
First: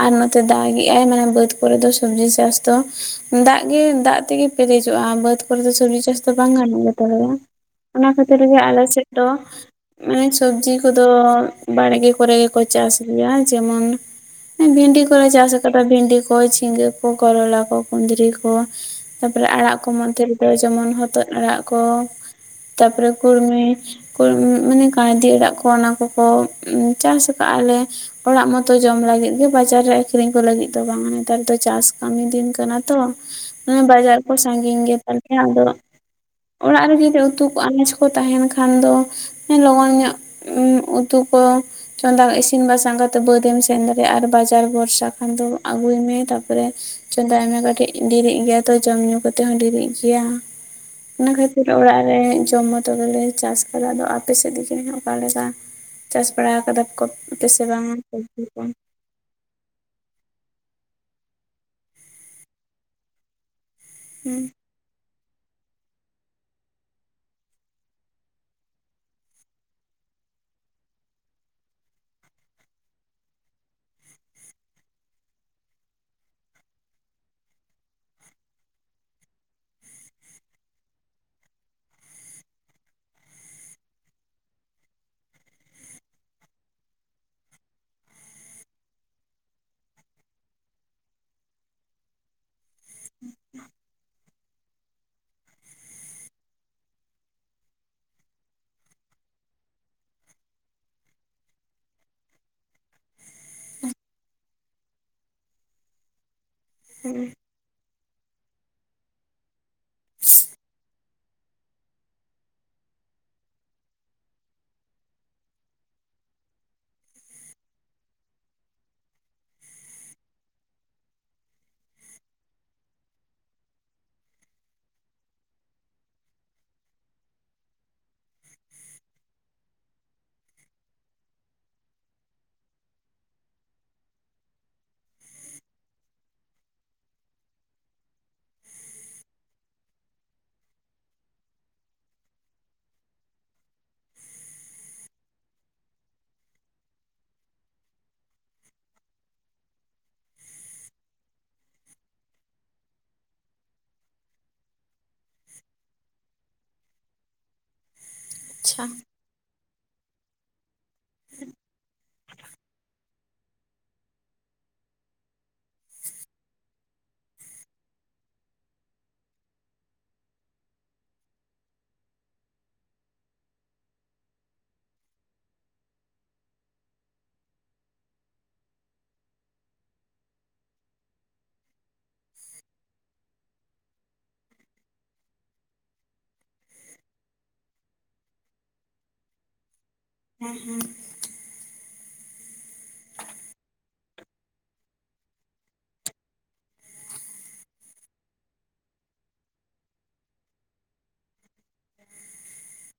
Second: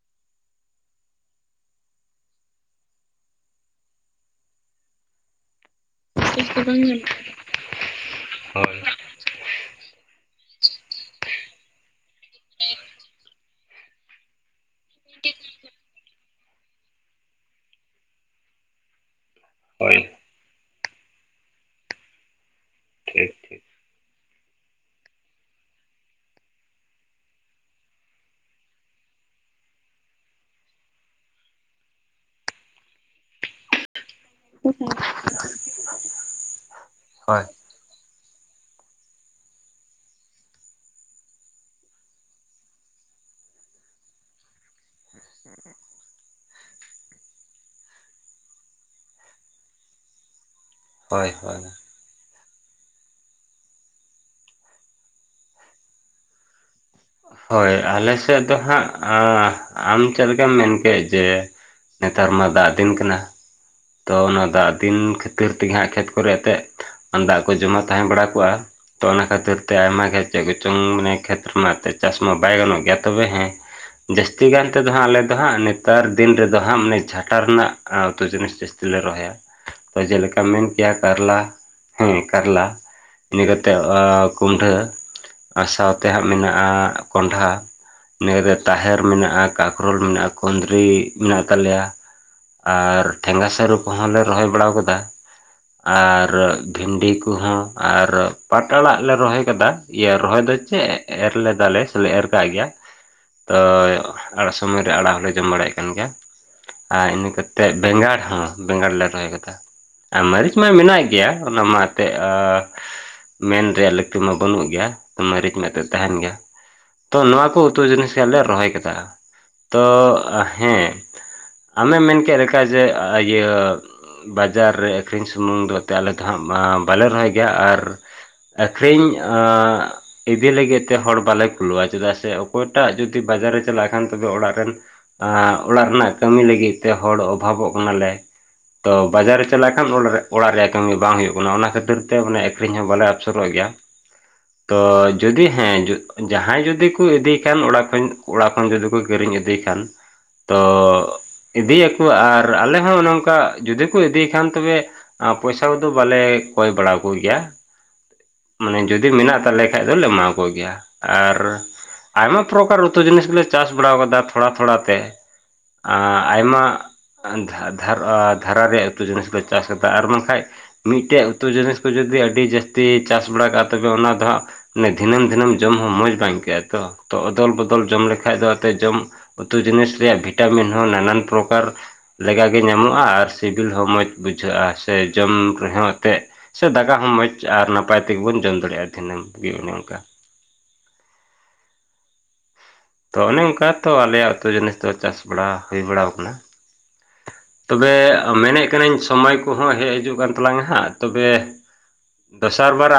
ᱟᱨ ᱱᱚᱛᱮ ᱫᱟᱜᱮᱭᱟᱭ ᱢᱟᱱᱮ ᱵᱟᱹᱫᱽ ᱠᱚᱨᱮ ᱫᱚ ᱥᱚᱵᱽᱡᱤ ᱪᱟᱥᱼᱼ ᱛᱚ ᱫᱟᱜ ᱜᱮ ᱫᱟᱜ ᱛᱮᱜᱮ ᱯᱮᱨᱮᱡᱚᱜᱼᱟ ᱵᱟᱹᱫᱽ ᱠᱚᱨᱮ ᱫᱚ ᱥᱚᱵᱽᱡᱤ ᱪᱟᱥ ᱫᱚ ᱵᱟᱝ ᱜᱟᱱᱚ ᱜᱮ ᱛᱟᱦᱮᱼᱟ᱾ ᱚᱱᱟ ᱠᱷᱟᱹᱛᱤᱨ ᱜᱮ ᱦᱳᱭ ᱟᱞᱮ ᱥᱮ ᱫᱚ᱾ ᱢᱟᱱᱮ ᱥᱚᱵᱽᱡᱤ ᱠᱚᱫᱚ ᱵᱟᱲᱜᱮ ᱠᱚᱨᱮ ᱜᱮᱠᱚ ᱪᱟᱥ ᱜᱮᱭᱟ ᱡᱮᱢᱚᱱᱼᱼ ᱵᱷᱤᱱᱰᱤ ᱠᱚᱞᱮ ᱪᱟᱥ ᱠᱟᱫᱟ ᱵᱷᱤᱱᱰᱤ ᱠᱚ ᱡᱷᱤᱸᱜᱟᱹ ᱠᱚ ᱠᱚᱨᱚᱞᱟ ᱠᱚ ᱠᱩᱸᱫᱽᱨᱤ ᱠᱚ᱾ ᱛᱟᱯᱚᱨᱮ ᱟᱲᱟᱜ ᱠᱚ ᱦᱳᱭ ᱢᱚᱫᱷᱮ ᱨᱮᱫᱚ ᱡᱮᱢᱚᱱ ᱦᱚᱛᱚᱫ ᱟᱲᱟᱜ ᱠᱚ ᱛᱟᱨᱯᱚᱨᱮ ᱴᱷᱤᱠ ᱠᱩᱲᱢᱤ᱾ ᱢᱟᱱᱮ ᱠᱟᱭᱫᱤ ᱟᱲᱟᱜ ᱠᱚ ᱚᱱᱟ ᱠᱚᱠᱚ ᱪᱟᱥ ᱟᱠᱟᱜ ᱟᱞᱮ᱾ ᱚᱲᱟᱜ ᱢᱚᱛᱚ ᱡᱚᱢ ᱞᱟᱹᱜᱤᱫ ᱜᱮ ᱵᱟᱡᱟᱨ ᱨᱮ ᱟᱠᱷᱨᱤᱧ ᱠᱚ ᱞᱟᱹᱜᱤᱫ ᱫᱚ ᱵᱟᱝᱼᱟ ᱱᱮᱛᱟᱨ ᱫᱚ ᱪᱟᱥ ᱠᱟᱹᱢᱤ ᱫᱤᱱ ᱠᱟᱱᱟ ᱛᱚ᱾ ᱵᱟᱡᱟᱨ ᱠᱚ ᱥᱟᱹᱜᱤᱧ ᱜᱮᱛᱟᱞᱮᱭᱟ ᱟᱫᱚ ᱚᱲᱟᱜ ᱨᱮᱜᱨ ᱞᱮ ᱦᱳᱭ ᱩᱛᱩ᱾ ᱠᱚ ᱟᱱᱟᱡ ᱠᱚ ᱛᱟᱦᱮᱱ ᱠᱷᱟᱱ ᱫᱚ ᱞᱚᱜᱚᱱ ᱧᱚᱜ ᱩᱛᱩ ᱠᱚ᱾ ᱪᱚᱸᱫᱟ ᱤᱥᱤᱱ ᱵᱟᱥᱟᱝ ᱠᱟᱛᱮ ᱵᱟᱹᱫᱢ ᱥᱮᱱ ᱫᱟᱲᱮᱭᱟᱜᱼᱟ ᱟᱨ ᱵᱟᱡᱟᱨ ᱵᱷᱚᱨᱥᱟᱼᱼ ᱠᱷᱟᱱ ᱫᱚ ᱟᱹᱜᱩᱭ ᱢᱮ ᱛᱟᱨᱯᱚᱨᱮᱼᱼ ᱪᱚᱸᱫᱟᱭ ᱟᱭᱢᱟ ᱠᱟᱹᱴᱤᱡ ᱰᱮᱨᱤᱜ ᱜᱮᱭᱟ ᱛᱚ ᱡᱚᱢ ᱧᱩᱩ ᱠᱟᱛᱮᱮᱫ ᱦᱚᱸ ᱰᱮᱨᱤᱜ ᱜᱮᱭᱟ᱾ ᱦᱳᱭ ᱚᱱᱟ ᱦᱳᱭ ᱠᱷᱟᱹᱛᱤᱨ ᱚᱲᱟᱜ ᱨᱮᱼᱼ ᱡᱚᱢ ᱢᱚᱛᱚ ᱜᱮᱞᱮ ᱪᱟᱥ ᱟᱠᱟᱫᱟ ᱟᱫᱚ ᱟᱯᱮ ᱥᱮᱫ ᱜᱮᱜᱮ ᱚᱠᱟᱞᱮᱠᱟ ᱪᱟᱥ ᱵᱟᱲᱟ ᱟᱠᱟᱫᱟ᱾ [unintelligible] ᱛᱮᱥᱮ ᱵᱟᱝ ᱥᱚᱵᱡᱤ ᱠᱚ ᱟ ᱟᱢ ᱪᱮᱫ ᱞᱮᱠᱟᱢ ᱢᱮᱱᱠ ᱡᱮ ᱱᱮᱛᱟᱨ ᱢᱟ ᱫᱟᱜ ᱫᱤᱱ ᱠᱟᱱᱟ᱾ ᱛᱚ ᱦᱮᱸ ᱚᱱᱟ ᱫᱟᱜ ᱫᱤᱱ ᱠᱷᱟᱹᱛᱤᱨ ᱛᱮᱜᱮ ᱦᱟᱸᱜ ᱠᱷᱮᱛ ᱠᱚᱨᱮ ᱮᱱᱛᱮᱜ ᱫᱟᱜ ᱠᱚ ᱡᱚᱢᱟ ᱛᱟᱦᱮᱸ ᱵᱟᱲᱟ ᱠᱚᱜᱼᱟ᱾ ᱛᱚ ᱚᱱᱟ ᱠᱷᱟᱹᱛᱤᱨ ᱛᱮ ᱟᱭᱢᱟ ᱜᱮ ᱪᱮᱫ ᱠᱚᱪᱚᱝ ᱢᱟᱱᱮ ᱠᱷᱮᱛᱨᱮ ᱢᱟ ᱮ ᱪᱟᱥ ᱢᱟ ᱵᱟᱭ ᱜᱟᱱᱚᱜ ᱜᱮᱭᱟ ᱛᱚᱵᱮ ᱦᱮᱸᱼᱼ ᱡᱟᱹᱥᱛᱤ ᱜᱟᱱ ᱛᱮᱫᱚ ᱦᱟᱸᱜ ᱟᱞᱮ ᱫᱚ ᱦᱟᱸᱜ ᱱᱮᱛᱟᱨ ᱫᱤᱱ ᱨᱮᱫᱚ ᱦᱟᱸᱜ ᱢᱟᱱᱮ ᱡᱷᱟᱴᱟ ᱨᱮᱱᱟᱜ ᱩᱛᱩ ᱡᱤᱱᱤᱥᱼᱼ ᱞᱮ ᱨᱚᱦᱚᱭᱟ ᱛᱚ ᱡᱮᱞᱮᱠᱟᱢ ᱢᱮᱱ ᱠᱮᱭᱟ ᱠᱟᱨᱞᱟ ᱦᱮᱸ ᱠᱟᱨᱞᱟ, ᱤᱱᱟᱹ ᱠᱟᱛᱮᱫ ᱠᱩᱢᱰᱷᱟᱹ ᱟᱨ ᱥᱟᱶᱛᱮ ᱦᱟᱸᱜ ᱢᱮᱱᱟᱜᱼᱟ ᱠᱚᱱᱰᱷᱟ᱾ ᱱᱨᱮ ᱛᱟᱦᱮᱨ ᱢᱮᱱᱟᱜᱼᱟ ᱠᱟᱠᱨᱳᱞ ᱢᱮᱱᱟᱜᱼᱟ ᱠᱩᱸᱫᱽᱨᱤ ᱢᱮᱱᱟᱜ ᱛᱟᱞᱮᱭᱟ᱾ ᱟᱨ ᱴᱷᱮᱸᱜᱟ ᱥᱟᱹᱨᱩ ᱠᱚᱦᱚᱸ ᱞᱮ ᱨᱚᱦᱚᱭ ᱵᱟᱲᱟ ᱟᱠᱟᱫᱟ᱾ ᱟᱨ ᱵᱷᱤᱱᱰᱤ ᱠᱚᱦᱚᱸ ᱟᱨ ᱯᱟᱴ ᱟᱲᱟᱜ ᱞᱮ ᱨᱚᱦᱚᱭ ᱟᱠᱟᱫᱟ᱾ ᱤᱭᱟᱹ ᱨᱚᱦᱚᱭ ᱫᱚ ᱪᱮᱫ ᱮᱨ ᱞᱮᱫᱟᱞᱮ ᱥᱮᱞᱮ ᱮᱨ ᱠᱟᱜ ᱜᱮᱭᱟ᱾ ᱛᱚ ᱟᱲᱟᱜ ᱥᱚᱢᱚᱭ ᱨᱮ ᱟᱲᱟᱜ ᱦᱚᱸᱞᱮ ᱡᱚᱢ ᱵᱟᱲᱟᱭᱮᱫ ᱠᱟᱱ ᱜᱮᱭᱟ᱾ ᱟᱨ ᱦᱮᱸ ᱤᱱᱟᱹᱛᱮᱫ ᱵᱮᱸᱜᱟᱲ ᱦᱚᱸ ᱵᱮᱸᱜᱟᱲ ᱞᱮ ᱨᱚᱦᱚᱭ ᱟᱠᱟᱟ ᱟᱨ ᱢᱟᱹᱨᱤᱪ ᱢᱟ ᱢᱮᱱᱟᱜ ᱜᱮᱭᱟ᱾ ᱚᱱᱟ ᱢᱟ ᱮᱱᱛᱮ ᱟᱨ ᱢᱮᱱ ᱨᱮᱭᱟᱜ ᱞᱟᱹᱠᱛᱤ ᱢᱟ ᱵᱟᱹᱱᱩᱜ ᱜᱮᱭᱟ ᱛ ᱢᱟᱹᱨᱤᱪ ᱢᱮᱫᱛᱮᱫ ᱛᱟᱦᱮᱱ ᱜᱮᱭᱟ᱾ ᱛᱚ ᱱᱚᱣᱟ ᱠᱚ ᱩᱛᱩ ᱡᱤᱱᱤᱥ ᱜᱮ ᱟᱞᱮ ᱨᱚᱦᱚᱭ ᱠᱮᱫᱟ ᱛᱚ ᱦᱮᱸ ᱟᱢᱮᱢ ᱢᱮᱱ ᱠᱮᱫ ᱞᱮᱠᱟ ᱡᱮᱼᱼ ᱤᱭᱟᱹ ᱵᱟᱡᱟᱨ ᱨᱮ ᱟᱹᱠᱷᱨᱤᱧ ᱥᱩᱢᱩᱝ ᱫᱚ ᱮᱱᱛᱮᱫ ᱟᱞᱮ ᱫᱚ ᱦᱟᱸᱜ ᱵᱟᱞᱮ ᱨᱚᱦᱚᱭ ᱜᱮᱭᱟ ᱟᱨᱼᱼ ᱟᱹᱠᱷᱨᱤᱧ ᱟᱜᱼᱼ ᱤᱫᱤ ᱞᱟᱹᱜᱤᱫ ᱛᱮ ᱦᱚᱲ ᱵᱟᱞᱮ ᱠᱷᱩᱞᱟᱹᱼᱟ ᱪᱮᱫᱟᱜ ᱥᱮ ᱚᱠᱚᱭᱴᱟᱜ ᱡᱩᱫᱤ ᱵᱟᱡᱟᱨᱮ ᱪᱟᱞᱟᱜ ᱠᱷᱟᱱ ᱛᱚᱵᱮ ᱚᱲᱟᱜ ᱨᱮᱱᱼᱼ ᱟ ᱚᱲᱟᱜ ᱨᱮᱱᱟᱜ ᱠᱟᱹᱢᱤ ᱞᱟᱹᱜᱤᱫ ᱛᱮ ᱦᱚᱲ ᱚᱵᱷᱟᱵᱚᱜ ᱠᱟᱱᱟᱞᱮ᱾ ᱛᱚ ᱵᱟᱡᱟᱨ ᱨᱮ ᱪᱟᱞᱟᱜ ᱠᱷᱟᱱ ᱚᱲᱟᱜ ᱨᱮᱭᱟᱜ ᱠᱟᱹᱢᱤ ᱵᱟᱝ ᱦᱩᱭᱩᱜ ᱠᱟᱱᱟ ᱚᱱᱟ ᱠᱷᱟᱹᱛᱤᱨ ᱛᱮ ᱟᱱᱮ ᱟᱹᱠᱷᱨᱤᱧ ᱦᱚᱸ ᱵᱟᱞᱮ ᱟᱯᱥᱚᱨᱚᱜ ᱜᱮᱭᱟ᱾ [inaudible] ᱛᱚ ᱡᱩᱫᱤ ᱦᱮᱸ ᱡᱟᱦᱟᱸᱭ ᱡᱩᱫᱤ ᱠᱚ ᱤᱫᱤᱭ ᱠᱷᱟᱱ ᱚ ᱚᱲᱟᱜ ᱠᱷᱚᱱ ᱡᱩᱫᱤ ᱠᱚ ᱠᱤᱨᱤᱧ ᱤᱫᱤ‌ ᱠᱷᱟᱱᱼᱼ ᱛᱚ ᱤᱫᱤᱭᱟᱠᱩ ᱟᱨ ᱟᱞᱮ ᱦᱚᱸ ᱚᱱ ᱟᱝ ᱠᱟ ᱡᱩᱫᱤ ᱠᱩ ᱤᱫᱤᱭ ᱠᱷᱟᱱ ᱛᱚᱵᱮ ᱟᱸ ᱯᱚᱭᱥᱟ ᱠᱩᱫᱚ ᱵᱟᱞᱮ ᱠᱚᱭ ᱵᱟᱲᱟ ᱠᱩᱜᱮᱭᱟ᱾ ᱢᱟᱱᱮ ᱟᱪᱪᱷᱟ ᱡᱩᱫᱤ ᱢᱮᱱᱟᱜ ᱛᱟᱞᱮ ᱠᱷᱟᱡ ᱫᱚᱞᱮ ᱮᱢᱟᱣ ᱠᱚ ᱜᱮᱭᱟ ᱟᱨ ᱟᱭᱢᱟ ᱯᱨᱚᱠᱟᱨ ᱩᱛᱩ ᱡᱤᱱᱤᱥ ᱜᱮᱞᱮ ᱪᱟᱥ ᱵᱟᱲᱣ ᱟᱠᱟᱫᱟ ᱛᱷᱚᱲᱟ ᱛᱷᱚᱲᱟ ᱛᱮ᱾ ᱟᱸ ᱟᱭᱢᱟ [unintelligible] ᱫᱷᱟᱨ ᱟ ᱫᱷᱟᱨᱟ ᱨᱮᱭᱟᱜ ᱩᱛᱩ ᱡᱤᱱᱤᱥ ᱫᱚ ᱪᱟᱥ ᱠᱟᱫᱟ ᱟᱨ ᱵᱟᱝᱠᱷᱟᱡ ᱢᱤᱫᱴᱮᱡ ᱩᱛᱩ ᱡᱤᱱᱤᱥ ᱠᱩ ᱡᱩᱫᱤ ᱟᱹᱰᱤ ᱡᱟᱹᱥᱛᱤ ᱪᱟᱥ ᱵᱟᱲᱟ ᱠᱟᱜᱼᱟ ᱛᱚᱵᱮ ᱚᱱᱟ ᱫᱚ ᱦᱟᱸᱜ ᱱᱮ ᱫᱷᱤᱱᱟᱹᱢ ᱫᱷᱤᱱᱟᱹᱢ ᱡᱚᱢ ᱦᱚᱸ ᱢᱚᱡᱽ ᱵᱟᱝ ᱟᱹᱭᱠᱟᱹᱜᱼᱟ ᱛᱚ, ᱛᱚ ᱚᱫᱚᱞ ᱵᱚᱫᱚᱞ ᱡᱚᱢ ᱞᱮᱠᱷᱟᱡ ᱫᱚ ᱟᱛᱮ ᱡᱚᱢ ᱩᱛᱩ ᱡᱤᱱᱤᱥ ᱨᱮᱭᱟᱜ ᱵᱷᱤᱴᱟᱢᱤᱱ ᱦᱚᱸ ᱱᱟᱱᱟᱱ ᱯᱨᱚᱠᱟᱨ ᱞᱮᱜᱟ ᱜᱮ ᱧᱟᱢᱚᱜᱼᱟ ᱟᱨ ᱥᱤᱵᱤᱞ ᱦᱚᱸ ᱢᱚᱡᱽ ᱵᱩᱡᱷᱟᱹᱜᱼᱟ ᱥᱮ ᱡᱚᱢ ᱨᱮᱦᱚᱸ ᱮᱛᱮᱜ ᱪᱷᱟᱹ ᱫᱟᱠᱟ ᱦᱚᱸ ᱢᱚᱸᱡᱽ ᱟᱨ ᱱᱟᱯᱟᱭ ᱛᱮᱜᱮᱵᱚᱱ ᱡᱚᱢ ᱫᱟᱲᱮᱭᱟᱜᱼᱟ ᱫᱷᱤᱱᱟᱹᱢ [unintelligible] ᱚᱱᱮ ᱚᱱᱠᱟ᱾ ᱦᱩ ᱦᱩ ᱛᱚ ᱚᱱᱮ ᱚᱱᱠᱟ ᱛᱚ ᱟᱞᱮᱭᱟᱜ ᱩᱛᱩ ᱡᱤᱱᱤᱥ ᱫᱚ ᱪᱟᱥ ᱵᱟᱲᱟ ᱦᱩᱭ ᱵᱟᱲᱟᱣ ᱟᱠᱟᱱᱟ᱾ ᱛᱚᱵᱮ ᱢᱮᱱᱮᱫ ᱠᱟᱹᱱᱟᱹᱧ ᱥᱚᱢᱚᱭ ᱠᱚᱦᱚᱸ ᱦᱮᱡ ᱦᱤᱡᱩᱜ ᱠᱟᱱ ᱛᱟᱞᱟᱝᱟ ᱦᱟᱸᱜ ᱛᱚᱵᱮ ᱫᱚᱥᱟᱨ ᱵᱟᱨᱟ ᱟᱨ